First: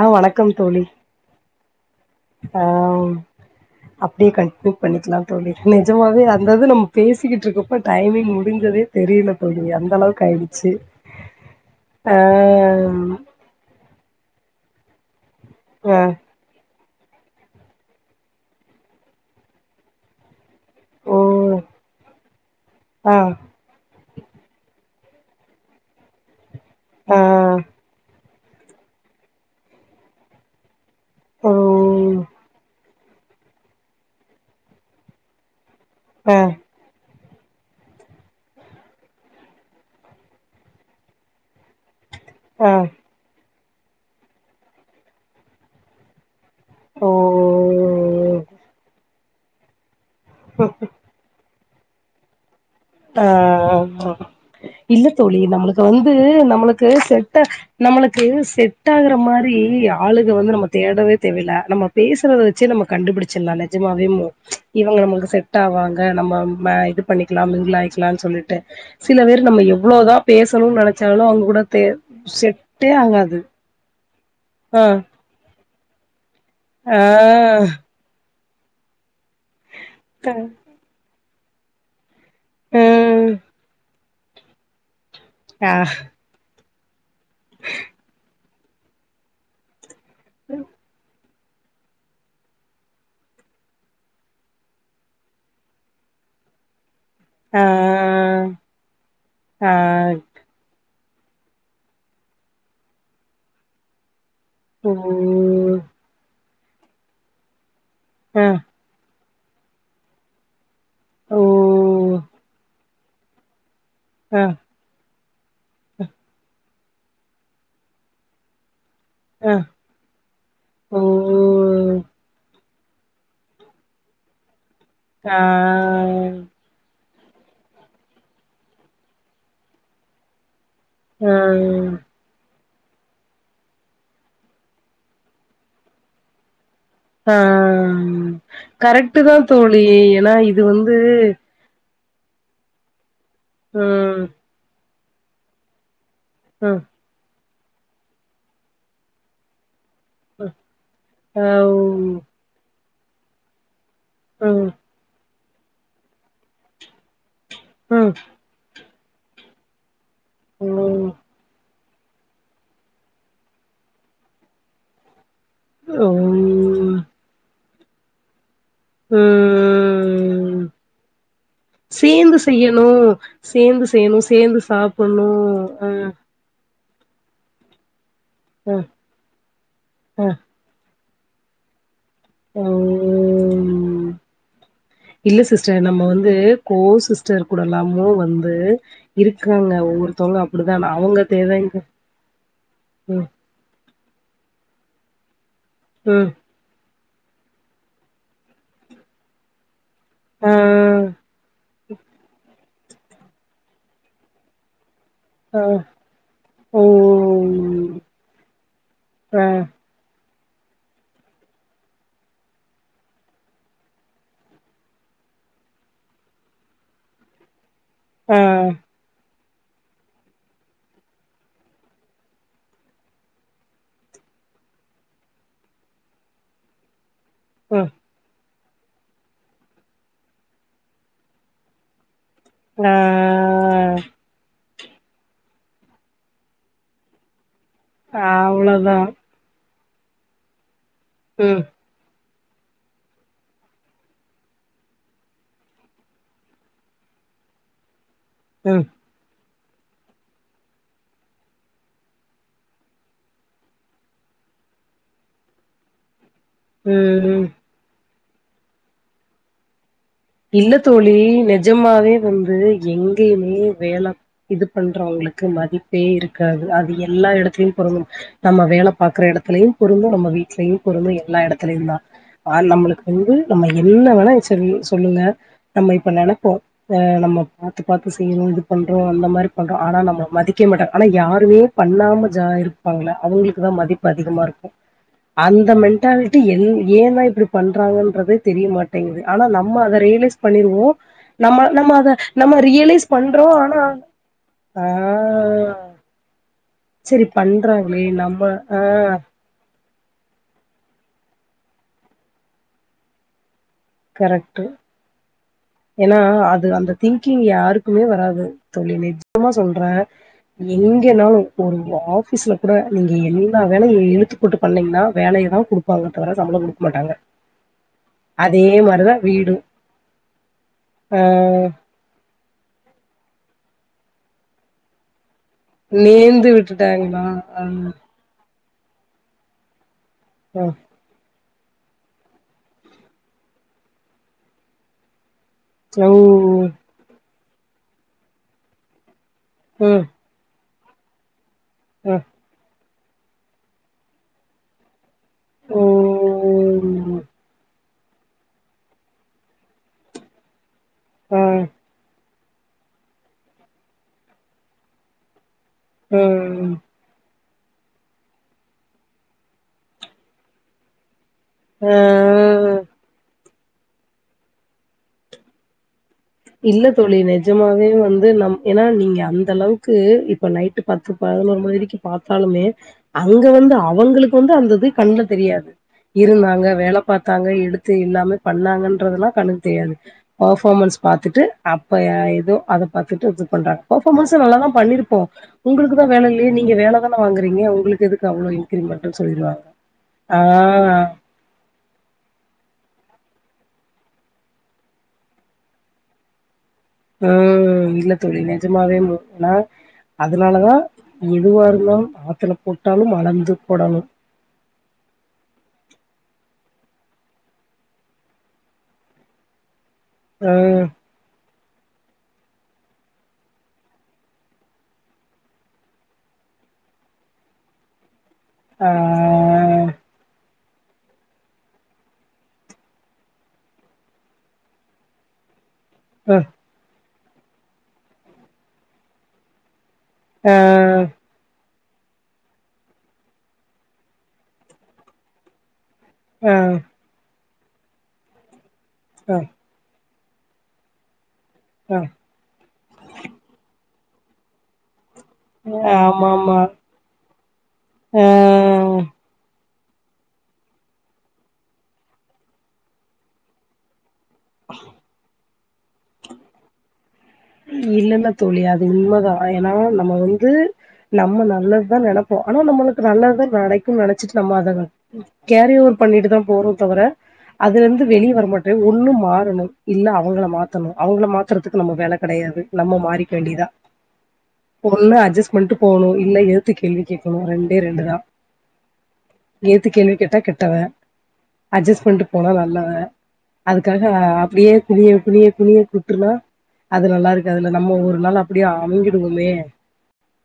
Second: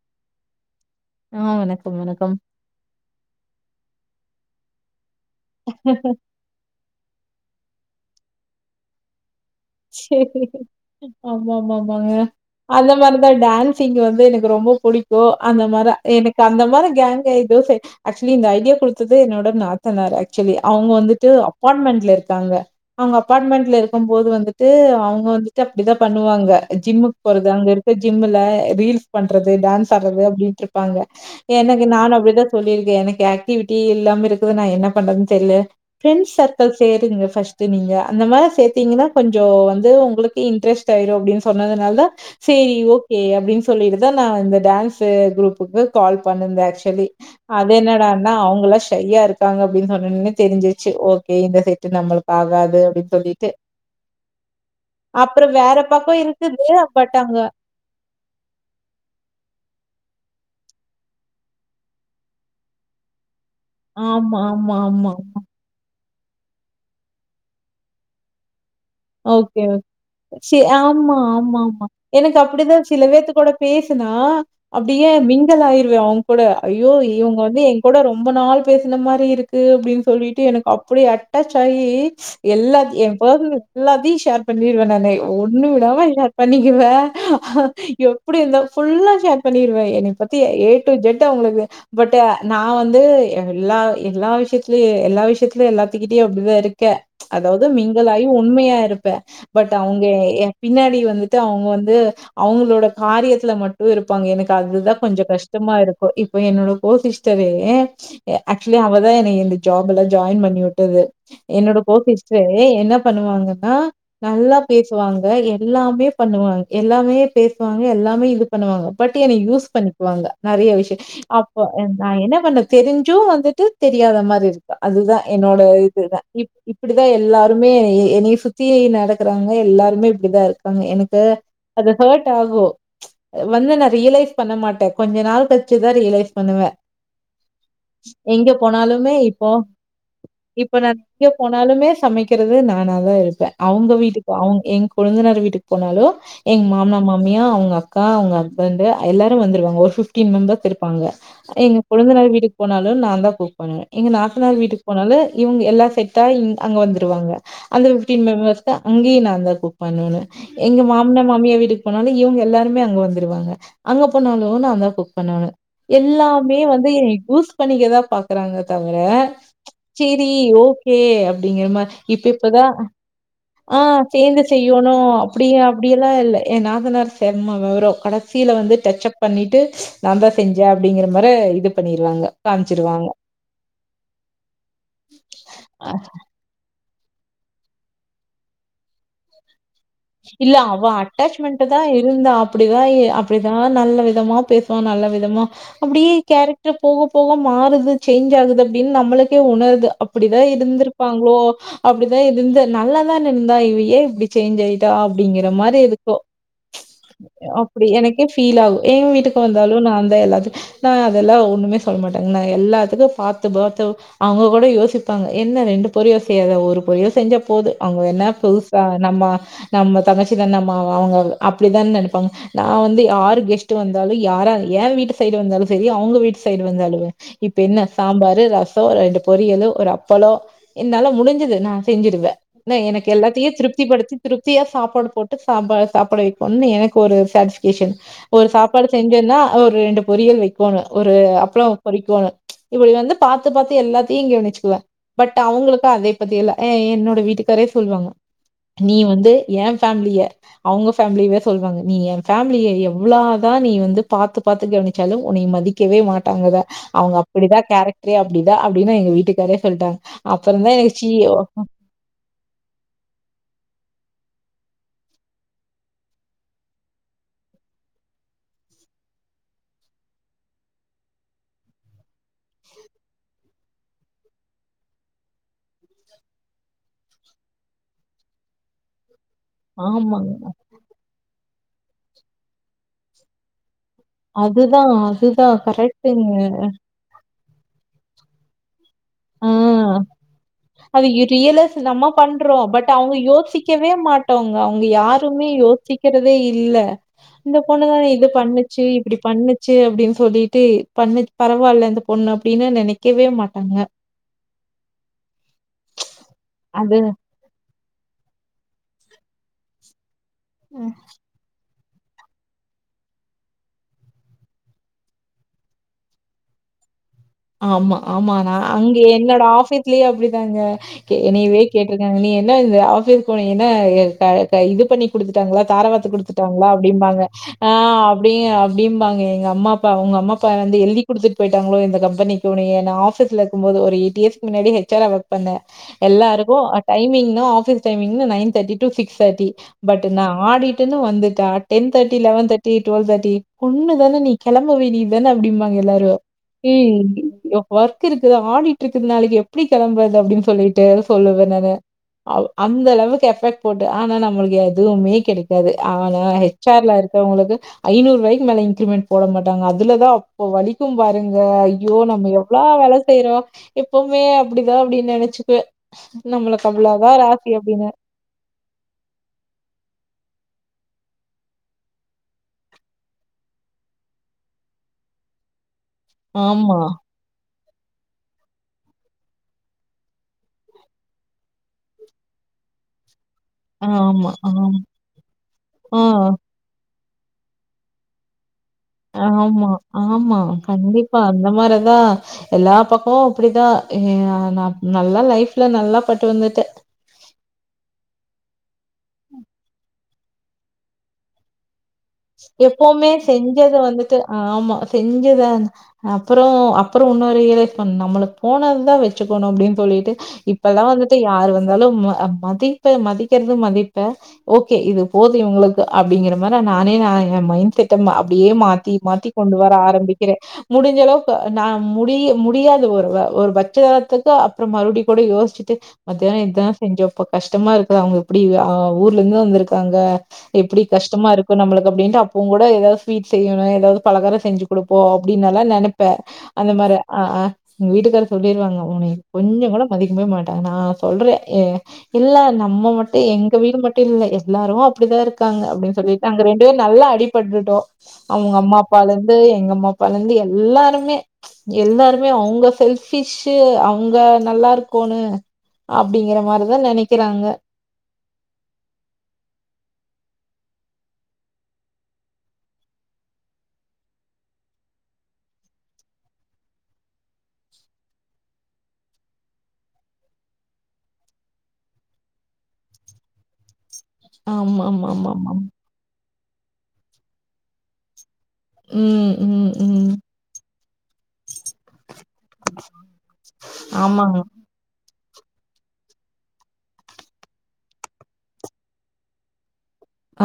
ஆ வணக்கம் தோழி ஆ வணக்கம், வணக்கம். ஆ அப்டியே கண்டிணு பண்ணிக்லா தொழி நிஜமாவே அந்தது நம்ம பேசிக்கிட்டு இருக்கப்ப டைமிங் முடிஞ்சதே தெரியல தோழி அந்த அளவுக்கு சேரி ஆயிடுச்சு ஆமா ஆமா ஆமாங்க ஆ அந்த மாரிதா டான்சிங் வந்து எனக் ரொம்ப புடிக்கு அந்த மாரி ஆ எனக்கு அந்த மாரி கேங்க எதோ ஆக்சுவலி இந்த ஐடியா குடுத்தது என்னோட நாத்தனார் சொல்லி அவங்க ஓ வந்துட்டு அப்பார்ட்மெண்ட்ல இருக்காங்க அவங்க ஆ அப்பார்ட்மெண்ட்ல இருக்கும் போது வந்துட் அவங்க வந்துட்டு அப்டிதா பண்ணுவாங்க ஜிம்முக்கு ஆ போறது அங்க இருக்க ஜிம்மு ல ரீல்ஸ் பண்றது டான்ஸ் ஆடுறது அப்டின்ட்டு இருப்பாங்க ஓ எனக்கு நானு அப்படிதா சொல்லிருக்கே எனக் ஆக்டிவிட்டி இல்லாம இருக்குது நா என்ன பண்றதுன் தெரில பிரண்ட்ஸ் ஆ சர்கிள் சேருங்க ஃபஸ்ட்டு நீங்க அந்த மாரி சேத்தீங்கன்னா கொஞ்சோ வந்து உங்களுக்கு இன்ட்ரெஸ்ட் ஆயிறு அப்டின்னு சொன்னதுனால ஆ சரி ஓகே அப்டின்னு சொல்லிட்டுதா நா இந்த டான்ஸ் குரூப்புக்கு கால் பண்ணிந்து ஆக்சுவலி அத என்னடானா ஓ அவங்கலா ஷய்யா இருக்காங்க அப்டின்னு சொல் ன்னு தெரிஞ்சிச்சு ஓகே இந்த செட்டு நம்மளுக்கு ஆகாது அப்டின் சொல்லிட்டு அ இல்ல தோழி அப்புறம் வேற நம்மளுக்கு வந்து பக்கம் இருக்குது. நம்மளுக்கு பட் அங்க செட்ட நம்மளுக்கு செட் ஆகுற மாரி ஆளுக வந்து நம்ம தேடவே தேவல நம்ம பேசுறத வச்சே நம்ம கண்டுபிடிச் சலா நஜமாவேமு ஆமா, ஆமா, இவங்க ஆமா. நமக்கு செட் ஆவாங்க நம்ம இது பண்ணிக்கலா மிங் மிங்லாயக்கலானு சொல்லிட்டு சில பேர் ஓகே. நம்ம எவ்ளோதா சி பேசணுனு ஆமா, நெனச்சாலு அவங்க ஆமா, கூட தே செட்டே ஆகாது பேசனா ஆ அப்டியே மிங்களாயி வே அவங் கூட ஐயோ ஆ இவங்க வந்து எ கூட ரொம்ப நாள் பேசுன மாரி இருக் க்கு அப்டின்னு சொல்லிட்டு எனக்கு அப்டி அட்டச்சாயி எல்லாத் எ ம் பசன எல்லாத்தையு ஷேர் பண்ணிருவே நானு ஒண்ணு ஆ விடாம ஏர் பண்ணி ருவ எப்டி இருந்த ஃபுல்லா ஷேர் பண்ணிருவே என்னைய பத்தி ஏ டு ஜெட் ட்ட உங்களுக்கு பட் நா வந்து எல்லா எல்லா விஷயத்திலையு எல்லா விஷயத்திலு எல்லாத்துக்கிட்டயு அப்டிதா இருக்க ஆ அதாவது மிங்கிளாயி உண்மையா இருப்ப பட் ஆ அவங்க எ பின்னாடி வந் ந்துட்டு அவங்க வந்து அவங்களோட காரியத்துல மட்டு இருப்பாங்க எனக்கு ஊ ததுதா கொஞ்ச கஷ்டமா இருக்கு இப்ப என்னோட கோ சிஸ்டரு எ ஆ ஆக்சுவலி அவதா எனய இந்த ஜாபுல ஜாயின் பண்ணிவுட்டது ஊ என்னோட கோ சிஸ்டரு என்ன பண்ணுவாங்கதா ஆ நல்லா பேசுவாங்க எல்லாமே பண்ணுவாங் எல்லாமே பேசஸ்வாங்க எல்லாமே இது பண்ணுவாங்கோ பட் என அ யூஸ் பண்ணிக்வாங்க நறிய விஷ்ய ஓ அப்போ ய நா என்ன கண்ணத் தெரிஞ்சு வந்துட்டு தெரியாத மாரி இருப்பா அதுதா ஆ என்னோட இதுதா இப் இப்புடி எல்லாருமே எ என்னிய சுத்தியே நடக்கறாங்க எல்லாருமே இப்டிதா இருக் காங்க எனக்கு ஆ அது ஹேட் ஆகு வந்த நா ரியலைஸ் பண்ணமாட்ட கொஞ்ச நாள் கல்ச்சுதா ரியலைஸ் பண்ணுவ ஆ எங்க போனாலுமே கரெக்ட்டு தா இப்போ தோழி ஏன்னா இது இப்போ நா வந்து [inaudible] போனாலுமே சமக்கிறது நானதா இருப்ப அவுங்க ம் வீட்டுக்கு அவுங் எங் கொழுந்தனார் வீட்டுக் போனாலோ எங் ம் மாம்னார் மாமியா அவுங் அக்கா அவுங் ஹக்பண்டு அ எல்லாரு வந்துருவாங்க ஒரு ஃபிஃப் டீம் மெம்பெர்ஸ் இருப்பாங்க அ ஓ எங்க கொழந்தனாரு வீட்டுக் போனாலு நாந்தா குக் பண்ணுவே எங்க நாத்தனார் ம் வீட்டுக் போனாலு இவுங் எல்லா செட்டா இங் அங்க வந்துருவாங்க அந்த ம் ஃப்ஃபிடீன் மெம்மஸ்கா அங்கியு நாந்தா குக் பண்ணுனு எங்க மாம்ன ஓ மாமியா வீட்டுக்கு போனாலு இவுங்க எல்லாருமே அங்க வந்துருவாங்க அங்க போனாலு நாந்தா குக் பண்ணோனு எல்லாமே வந்து ம் ஏ கூஸ் பண்ணிக்கதா பாக்குறாங்க தவிர சேரி ம் ஓகே அப்டிங்கிறமா சேந்து கீப்பிப்பதா செய்யணு ஆ சேந்து செய்யணு சேந்து செய்யோணு சாப்புட்ணு அப்டியா அ அப்டியெல்லா இல்ல ஏ நாதனார் செம்ம வெவரோ கடசீல அ வந்து டச்அப் பண்ணிட்டு நாந்தா அ செஞ்ச அப்டிங்கிற மரு இது பண்ணிர் ட்ங்க காம்ச்சிருவாங்க ம் இல்ல சிஸ்டர் நம்ம வந்து கோஸ் சிஸ்டர் கூடலாமோ வந்து இருக்காங்க ஒ இல்ல அவ அட்டாச்மெண்டு தா இருந்தா அப்டிதா எ ம் அப்டிதா நல்ல வி தமா பேஸ்வா நல்ல விதமா அப்டியே ம் கேரக்ட்ர போக போக மாருது சேஞ்ச் ஆகுது அப்டின் நம்மளுக்கே உணருது அப் இப்டிதா ஆ இருந்துருப்பாங்ளோ அப்டிதா இருந்த நல்லதான் இருந்தா இவ ஏ இப்டி சேஞ்ச் அயி டா அப்டிங்கிற ஆ மாரி இருக்கு அப்டி ம் எனக்கே ஃபீல் ஆகு ஏ வீட்டுக் ஆ வந்தாலு நாந்தா எல்லாத்துக் நா அதெல்லா ஒன்னுமே சொல்ல மாட்டங் நா எல்லாத்துக்கு பாத்து பாத்து வ் அவுங்க கோட யோசிப்பாங்க என் என்ன ரெண்டு பொரிய செய்யாத ஒரு பொரிய செஞ்ச போது அவுங்க என்ன ஆ புதுசா நம்மா நம்ம தங்கச்சிதானம்மா [unintelligible] அப்டிதா நெனிப்பாங் நா வந்து யாரு கெஸ்ட் வந்தாலு யாரல் ஏ வீட்டு சைடு வந்தாலு செரி அவுங்க வீட்டு சைடு வந்தாலுமே இப்ப என்ன ம் சாம்பாரு ரஸ் சோ ரெண்டு பொரியலு ஒரு அப்பளோ என்னால முடிஞ்சுது நா செஞ்சுருவ ந ஆ எனக்கு எல்லாத்தியு திருப்திப்படுத்தி திருப் கியா சாப்பாடு போட்டு சாம்பாரே சாப்பட வைக்கொன்னு எனக்கு ஒரு சாக்ஸ் கேஷன் ஒரு சாப்பாடு அவ்ளோதா செஞ்சோன்னா ஒரு ரெண்டு பொரியல் வெக்கோணு ஒரு ம் அப்ளோ பொறிக்கோணு இபுடி வந்து பாத்துப் பாத்து எல்லாத்யு கெவ்னிச்சுகுவ பட் அவங்களுக்கு அதே பத்தி எல்ல எ என்னோட வீட்டுக் தரே சொல்வாங்க ம் நீ வந்து எ பேம்லிய அவுங்க பேம்லிய்வே சொல்வாங்க நீ ஏ பேம்லிய எவ்ளா தா நீ வந்து பாத்து பாத்து கவனிச்சாலு ஒன்னய மதிக்கவே மாட் டாங்கத அவுங்க ம் அப்புதா கேரக்ட்ரே அப்டிதா அப்டினு எங்க வீட்டுக்காரே சொல்ட்டாங் இல்ல தோழி நெஜமாவே வந்து எங்கேமே வேல இது பண்றவ்ங்ளுக்கு மதிப்பே இருக்காது அது எல்லா எடத்துலயு பொருந்தும் நம்ம வேல பாக்குரே விளத்துலயு பொருந்து நம்ம வீட்லயு பொருந்து எல்லா எடத்துலயு தா ஆ நம்முளுக்கு வந்து நம்ம என்ன வேணாயு சலி சொல்லுங்க நம்ம இப்ப நெனப்போ நம்ம பாத்து பாத்து செய்யறு இது பண்றோ அந்த மாரி பண்றோ ஆனா ஆமா நம்மள மதிக்க மாட்ட ஆனா யாருவே பண்ணாம ஜா இருப்பாங்ள அவுங்ளுக்கு தா மதிப் பதிகமா இருக்கு அதுதான் அதுதான் அந்த கரெக்ட்டுங்க. மென்டாலிட்டி என் ஏன்னா இப்புடி பண்றாங்கன்றதே தெரிய மாட்டேங்கிது ஆனா ஆ நம் ம்ம அத ரியலைஸ் பண்ணிருவோ அது நம்ம ரியலைஸ் நம்ம அத நம்ம பண்றோம். பட் ரியலைஸ் அவங்க பண்றோ ஆனா யோசிக்கவே மாட்டோங்க. அவங்க ஆ யாருமே யோசிக்கிறதே இல்ல செரி இந்த பண்றாங்களே பொண்ணுதானே இது நம்ம ஆ பண்ணுச்சு இப்படி பண்ணுச்சு அப்படின்னு சொல்லிட்டு பண்ணு பரவால்ல இந்த பொண்ணு அப்படின்னு நினைக்கவே மாட்டாங்க கரெக்ட்டு ஏன்னா அது அந்த திங்கிங் யாருக்குமே வராது தோழி சத்தியமா சொல்றே எங்கனாலு ஒரு ஆபீஸ்ல கூட நீங்க என்ன வேலை எழுத்துப்போட்டு பண்ணீங்கன்னா வேலையை தான் கொடுப்பாங்க தவிர சம்பள கொடுக்க மாட்டாங்க ஆமா ஆமா நா அதே அங்கே மாரிதா என்னோட வீடு ஆபீஸ்லயே அப்படிதாங்க ஆ என்னைவே கேட்ருக்காங்க நீ என்ன இந்த ஆபீஸ் என்னா இது பண்ணி கொடுத்து தாரவாத்து நேந்து குடுத்துட்டாங்களா அப்படிம்பாங்க விட்டுட்டாங்களா ஆ அப்டி அப்படிம்பாங்க எங்க அம்மா உங்க அம்மா அப்பா வந்து எழுதி கொடுத்துட்டு போயிட்டாங்களோ இந்த கம் ண்ணிக்க ஆபீஸ்ல இருக்கு போது ஒரு எய்ட் இயர்ஸ்க்கு முன்னாடி ஹச்ஆரா ஒர்க் பன்ன ஆ ஓ எல்லாருக்கும் timing office timing nine thirty ூ சிக்ஸ் தட்டி ஆ பட் நான் ஆடிட்டுன்னு வந்துட்டா டென் ஆ தேர்ட்டி லெவன் தேர்டி டூவல்தேட்டி பொண்ணுதானே நீ கிளம்பவே நீது தானே அப்படிம்பாங்க ஓ எல்லாரும் ம் ஒர்க் இருக்குது ஆடிட் இருக்குது நாளைக்கு எப்படி கிளம்புறது அப்படின்னு சொல்லிட்டு ஆ சொல்லுவே நானு அந்த லெவலுக்கு எஃபெக்ட் போட்டு ஆனா நம்மளுக்கு எதுவுமே கிடைக்க து ஆனா ஆ ஹெச்ஆர்ல இருக்கவங்களுக்கு ஐநூறுூாய்கு மேல இன்கிரிமெண்ட் போட மாட்டாங்க அதுலதான் அப்ப வலிக்கும் பாருங்க ஐயோ நம்ம எவ்வளவு ஆ வேலை செய்யறோ எப்பவுமே அப்படிதான் அப்படின்னு நினைச்சுக்குவ இல்ல தோழி நிஜமாவே வந்து நம் ஏன்னா நீங்க அந்த அளவுக்கு இப்ப நைட்டு பத்து பதினொரு மணிவரைக்கு பார்த்தாலுமே அங்க வந்து அவங்களுக்கு வந்து அந்தது கண்ணல தெரியாது இருந்தாங்க ஆமா வேலை பார்த்தாங்க எடுத் து எல்லாமே பண்ணாங்கன்றதுல்லா கண்ணுக்கு தெரியாது பர்ஃபாமென்ஸ் பார்த்துட்டு அப்ப ஏதோ அத பார்த்துட்டு து பண்ற ஆமா பர்ஃபார்மன்ஸ் நல்ல தான் ஆம் பண்ணிருப்போ உங்களுக்கு ஆ தான் வேலை இல்லையே நீங்க வேலை தான சம்பளம் வாங்குறீங்க உங்களுக்கு எதுக்கு அவ்வளோ ஆமா ஆமா கண்டிப்பா அந்த மாரிதா எல்லா பக்க இப்போ அப்படிதான் நான் நல்லா லைஃப்ல நல்லா பட்டு வந்துட்ட ம் இல்ல தோழி நிஜமாவே ஆனா அதனால தான் எதுவா இருந்தாலு எப்பவுமே செஞ்சது வந்துட்டு ஆமா செஞ்சத அப்புறம் அப்புறம் இன்னும் ரியலைஸ் பண்ண நம்மளுக்கு போனதுதான் வச்சுக்கணு அப்படின்னு சொல்லிட்டு ஆ இப்பல்லா வந்துட்டு யார்ரு வந்து மதிப்ப மதிக்கறிறது மதிப்ப ஓகே இது போதுும் இவங்களுக்கு அப்படிங்கிற மாரி நானே நான் என் மைண்ட் செட்ட அப்படியே ஆ மாத்தி மாத்தி கொண்டு வர ஆரம்பிக்கிறே முடிஞ்சளவுக்கு நான் முடிய முடியாது ஒரு ஒரு பட்சத்துக்கு அப்புறம் மறுபடிய கூட யோசிச்சுட்டு அ மத்தியானம் இதுதான் செஞ்சோ இப்ப கஷ்டமா இருக்குது அவங்க எப்படி ஊர்ல இருந்து வந்திருக்கு இருக்காங்க ஆ எப்படி கஷ்டமா இருக்கும் நம்மளுக்கு அப்படின் அப்பவும் கூட ஏதாவது ஸ்வீட் செய்யணும் ஏதாவது பலகராம் செஞ்சு கொடுப்போ அப்படின்னால நினப் ப்ப ஆ அந்த மாரி ஆ ஆ எங்க வீட்டுக்கார சொல்லிிருவாங்க உன்னை ஆ கொஞ்சம் கூட மதிக் க மாட்டாங்க நான் சொல்றே ஆ இல்ல நம்ம மட்டும் எங்க வீடு மட்டும் இல்ல எல்லாரு அப்டிதான் இருக்காங்க அப்படினு சொலிட் ஆமா நாங்க ஆமா ரெண்டுபேர் நல்லா அடிபட்டுட்டோ ஆ அவுங்க அம்மா அப்பாலருந்து எங்க அம்மாப்பாலந்து எல்லாருமே எல்லாருமே அவுங்க செல்ஃபிஷீ அவுங் அவங்க நல்லாருக்கூனுு அப்படிங்கற மாரிதான் நினைக் இல்லன்னா தோழி அது உண்மதா அ எனா நம்ம வந்து நம்ம நல்ல த்தா நெனப்போ ஆனா நம்மளுக்கு நல்லது தா கெடக்குனு நினைச்சிட்டு நம்ம அத கேரே ரு [unintelligible] பண்ணிட்டு தா போறோ தவர அதுலருந்து வெளியே வர மாட்டேன் ஒண்ணு மாறணும் இல்ல அவங்ள மாத்தணும் அவங்கள மாத்துறதுக்கு நம்ம வேலக் கடையாது நம்ம மாறிக்க வேண்டிதா ஆமா ஆமா ஒண்ணு ஆமா அட்ஜஸ் ஆமா பண்ட்டு போவுணு இல்ல எதுத்து கேள்வி கேக்கணு ரெண்டே ரெண்டு தா ம் ம் எதுத்து ம் கேள்வி கேட்டா கெட்டவ அட்ஜஸ் பண்ட்டு போனா நல்லவ அதுக்காக அ ஆமாங்க. அப்டியே குனிய குணிய குணிய குத்துனா அது நல்லாருக்காதுல நம்ம ஒரு நாள் அப்பிடியே அமிங்கிடுவுல்லே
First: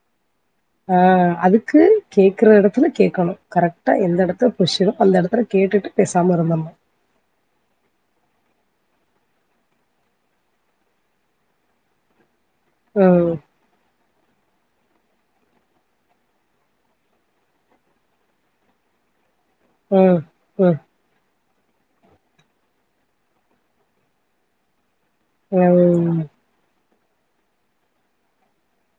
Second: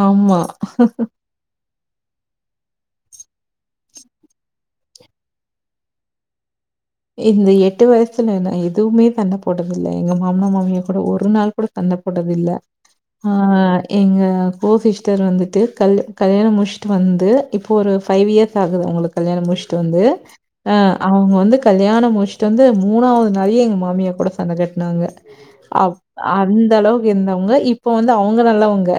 ஆம்மா கு கேக்குற எடத்துல கேக்கணு கரெக்டா எந்த எடத்துல புஷ்ஷோ அந்தெடத்துல கேட்டுட்டு பேசாம இருந்தர்னு இந்த எட்டு வர்ஷத்ல நா எதுமே சண்ட போட்டதுல்ல எங்க மாமனா மாமியா கூட ஒரு நாள் கூட சண்ட போட்டதில்ல அ ம் எங்க கோசிஸ்டர் வந்திட்டு கல் கல்யாண முடிச்ட்டு வந்து இப்போரு ஃபைவ் இயர்ஸ் ஆகுது அவுங்களுக்கு கல்யாண முடிச் ச்ட்டு வந்து ம் அ அவுங்க வந்து கல்யாண முடிச்ட்டு வந்து மூணாவது நாளே எங்க மாமியா கூட சண்டை கட்னாங்க அப் ம் அந்தளவுக்கு இருந்தவுங்க இப்ப வந்து அவுங்க நல்லவுங்க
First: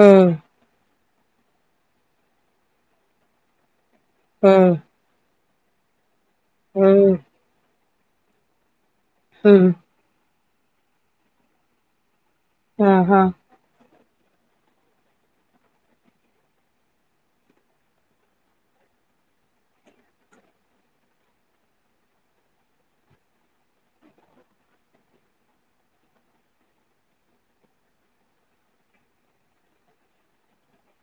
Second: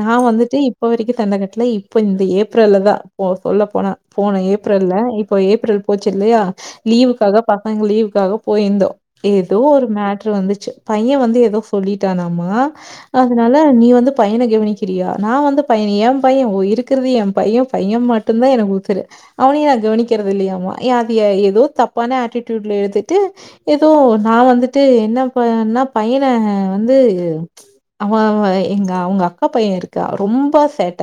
நா ம் வந்துட்டு இப்ப வரைக்கு சண்ட கட்ல இப்ப இந்த ஏப்ரல்ல தா போ சொல்ல போனா போன ம் ம் ஏப்ரல்ல இப்போ ஏப்ரல் போச்சில்லையா ம் லீவுக்காக பசங்க லீவ் க்காக போயிருந்தோ ஏதோ ம் ஒரு மேட்ரு வந்துச்சு பைய வந்து ஏதோ சொல்லிட்டானா அமா ஆஹா அதனால நீ வந்து பையன கவனிக்கிறியா நா வந்து பையன எம் பைய இருக்கறது எம் பைய பைய மட்டுந்தா எனக்கு உசுரு அவனையு நா கவனிக்கிறதில்லையாமா எ அது எதோ தப்பான ஆட்டிட்யூடுல எடுத்திட்டு எதோ நா வந்துட்டு என்ன பன்ன பையன வந்து அவ அவ எங்க அவங்கக்கா பைய இருக்கா ரொம்ப சேட்ட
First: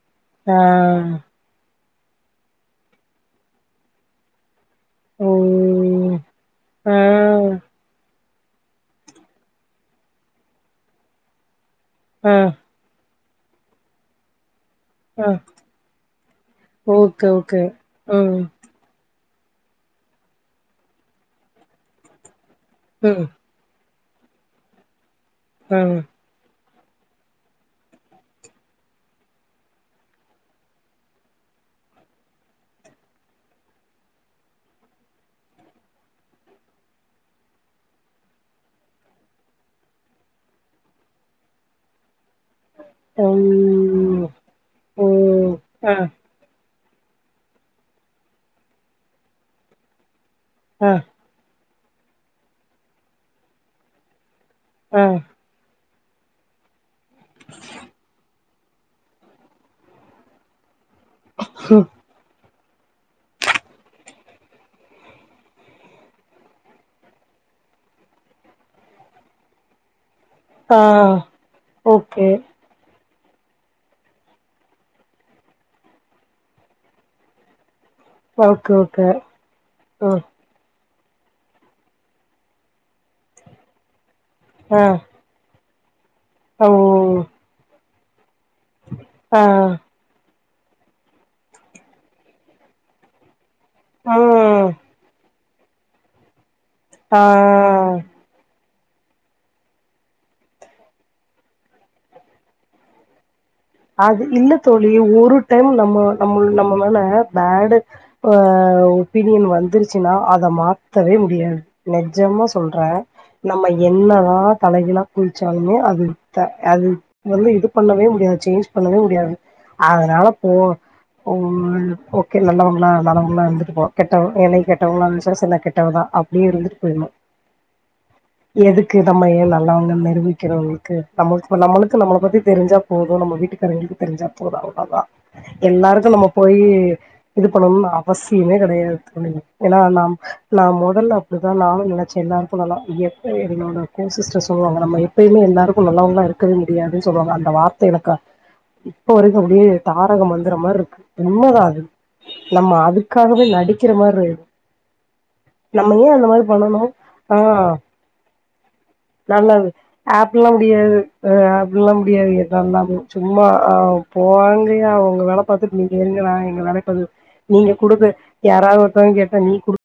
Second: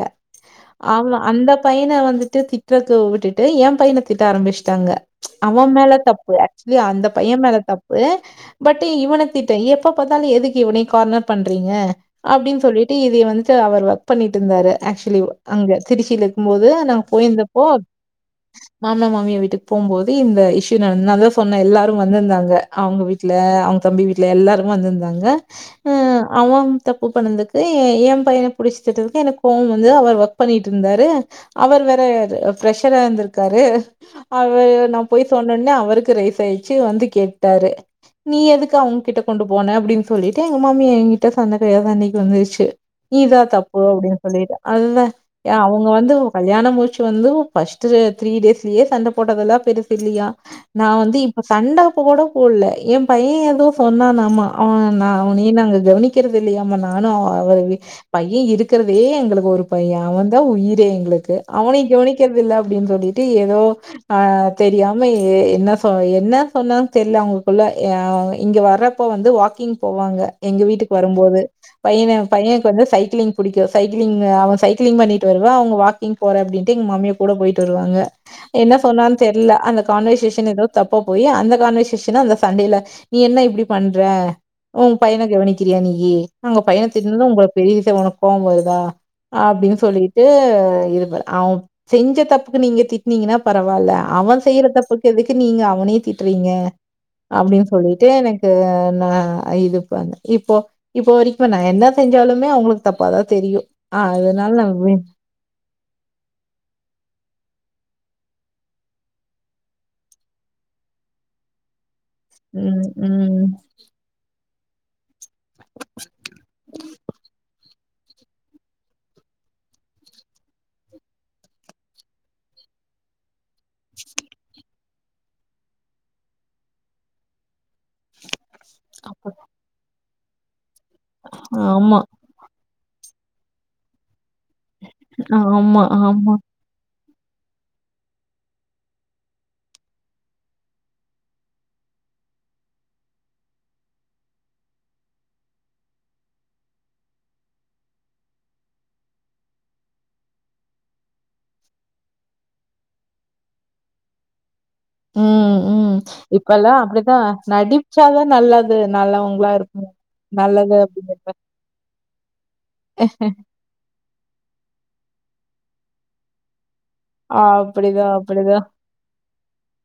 ஆ ஆமா அந்த பையன வந்துட்டு திட்றது விட்டுட்டு எம் பையன திட்ட ஆரம்பிச் டாங்க ஓ அவ மேல தப்பு ஆக்சுவலி ஆ அந்த பைய மேல தப்பு பட் இவன திட்ட எப்ப பாத்தாலு எதுக்கு இவனயே கார்னர் பண்றீங்க ஆ அப்டினு சொல்லிட்டு இதய வந்துட்டு அவர் ஒர்க் பண்ணிட்ருந்தாரு ஆக்சுவலி ஆ அங்க திருச்சில இருக்கும்போது நாங் ஓகே, ஓகே. போயிருந்தப்போ ம், மாமனார் மாமியா வீட் திப்பும்போது இந்த இஷ்யு நடந்து நா அதா சொன்னே எல்லாரு வந்திருந்தாங்க அவுங்க ம், வீட்ல அவுங் தம்பி வீட்ல எல்லாருமே வந்திருந்தாங்க ஆ. அ அவ தப்பு பண்ணதுக்கு எ எம் பையன பிடிச்சி திட்ரதுக்கு எனக்கு கோவ வந்து அவர் ஒர்க் பண்ணிட்ருந்தாரு அவர் வேற பிரஷரா இருந்திருக்காரு அவர் நாம் போய் சொன்னொனே அவருக்கு ரெய்ஸ் ஆயிருச்சு வந்து கேட்டாரு நீ எதுக்கு அவுங்ககிட்ட கொண்டு போன அப்டினு சொல்லிட்டு எங்க மாமியா எங்கிட்ட சந்த கை சண்டைக்கு வந்துருச் ச்சு நீ தா தப்பு அப்டினு அய்யய்யோ! சொல்லிட்டு அதுதா ஓ! ஏ அவுங்க ஆ, வந்து கல்யாண முடிச் வந்து ஃபஸ்ட் த்ரீ டேஸ்லயே சண்டை போட்டதல்லா பெருசில்லியா நா ஆ, வந்து இப்ப சண்ட கோட போடுல எம் பைய ஏதோ சொன்னானாமா அவ ஆ, நா அவனயே நாங்க கவனிக்கிறதில்லையாமா நா னு அவரு வி பைய இருக்கறதே எங்ளுக்கு ஒரு பைய அவந்தா உயிரே எங்ளுக்கு அவனய கவனிக்கிறதில்ல அப்டினு சொல்லிட்டு எதோ அ தெரியாம ஏ என்ன சொன் என்ன சொன்னான் தெர்ல அவுங்களுக்குள்ள எ இங்க வர்றப்போ வந்து வாக் கிங் போவாங்க எங்க ஆ. வீட்டுக்கு வரும்போது பையன ஓகே. பையனுக்கு வந்து சைக் கிளிங் பிடிக்கு சைக்கிளிங் அவ சைக்கிளிங் பண்ணிட்டு வருவா அவங்க வாக்கிங் போறே அப்டின்ட்டு எங்க மாமியா கூட போய்ட்டு வருவாங்க என்ன ஓக்க ஓகே சொன்னான்னு தெர்ல அந்த அ, கான்வர்சேஷன் எதோ தப் பாபோயி அந்த கான்வர்சேஷனு அந்த சண்டைல நீ என்ன இப்டி பண்ற ஆ. உம் பையன கெவுனிக் கிறியா நீயி உங்க ஓ! பையன திட்னது உங்களுக் பெரிய விசய உனக்கு கோவ வருதா ஆ, அப்டினு சொல்லிட்டு இருவ அவ செஞ்ச தப்புக்கு நீங்க திட்னிங்கனா பரவால்ல ஆ, அவ செய்யற தப்புக்கு எதுக்கு நீங்க அவனய திட்றிங்க அப்டினு ஆ. சொல்லிட்டு எனக்கு நா இது பண்ண இப்போ இப்போ வரைக்கு நா என்ன செஞ்சாலுமே அவங்களுக்கு தப்பாதா தெரியு ஆ அது இல்ல அதனால நா தோழி ஒரு டைம் நம்ம நம்ம நம்ம மேல பேடு அ ஒபீனியன் வந்துருச்சுனா அத மாத்தவே முடியாது நெஜம்மா சொல்ற ம் ம் நம்ம என்னதா தலகிழா குதிச்சாலுமே அது த அது வந்து இது பண்ணவே முடியாது சேன்ச் பண்ணவே முடியாது அதனால போ ஓ ஓகே நல்லவங்கல்லா நல்லவங்கல்லா இருந்துட்டு போ கெட்டவங் கெட்டவங்காள இருந்துச்சா நா கெட்டவுதான் அப்டியே இருந்துட்டு பெய்ணும் எதுக்கு நம்ம ஏன் நல்லவங்க நிரூபிக்கணு அவுங்களுக்கு நம்மள் ஆமா நம்மளுக்கு நம்மள பத்தி தெரிஞ்சா போதும் நம்ம வீட்டுக்காரங்களுக்கு தெரிஞ்சா போதும் அவ்ளோதா ஆமா எல்லாருக்கு நம்ம ஆமா போயி இது பண்ணணும்னு அவசியமே கெடையாது துணைவி ஏன்னா நாம் நா மொதல்ல அப்டிதா நானு நினைச்சே எல்லாருக்கு நல்லா எப்பயு என்னோட கோ சிஸ்டர் சொல்வாங்க நம்ம எப்பயுமே எல்லாருக்கு நல்லவங்கள இருக்கவே முடியாதுன் சொல்லுவாங்க அந்த வார்த்த எனக்கா இப்ப வரைக்கும் அப்படியே தாரக மந்திர மாதிரி இருக்கு உண்மதான அது நம்ம அதுக்காகவே நடிக்கிற மாரு ம் ம் இப்பல்லா அப்படித்தா ஆ நடிச்சாதா நல்லது நல்லவங்களா இருக்க ஆப்பல்லாம் முடியாது அ ஆப்பல்லாம் முடியாது எல்லாதாமே சும்மா அ போவாங்கய அவங்க வேல பாத்துட்டு நீங்க எங்க வ எங்க வேல [unintelligible] நீங்க கொடுக்க அப்படிதான் அப்படிதான். யாராவது ஒருத்தவனு கேட்ட நீ குடு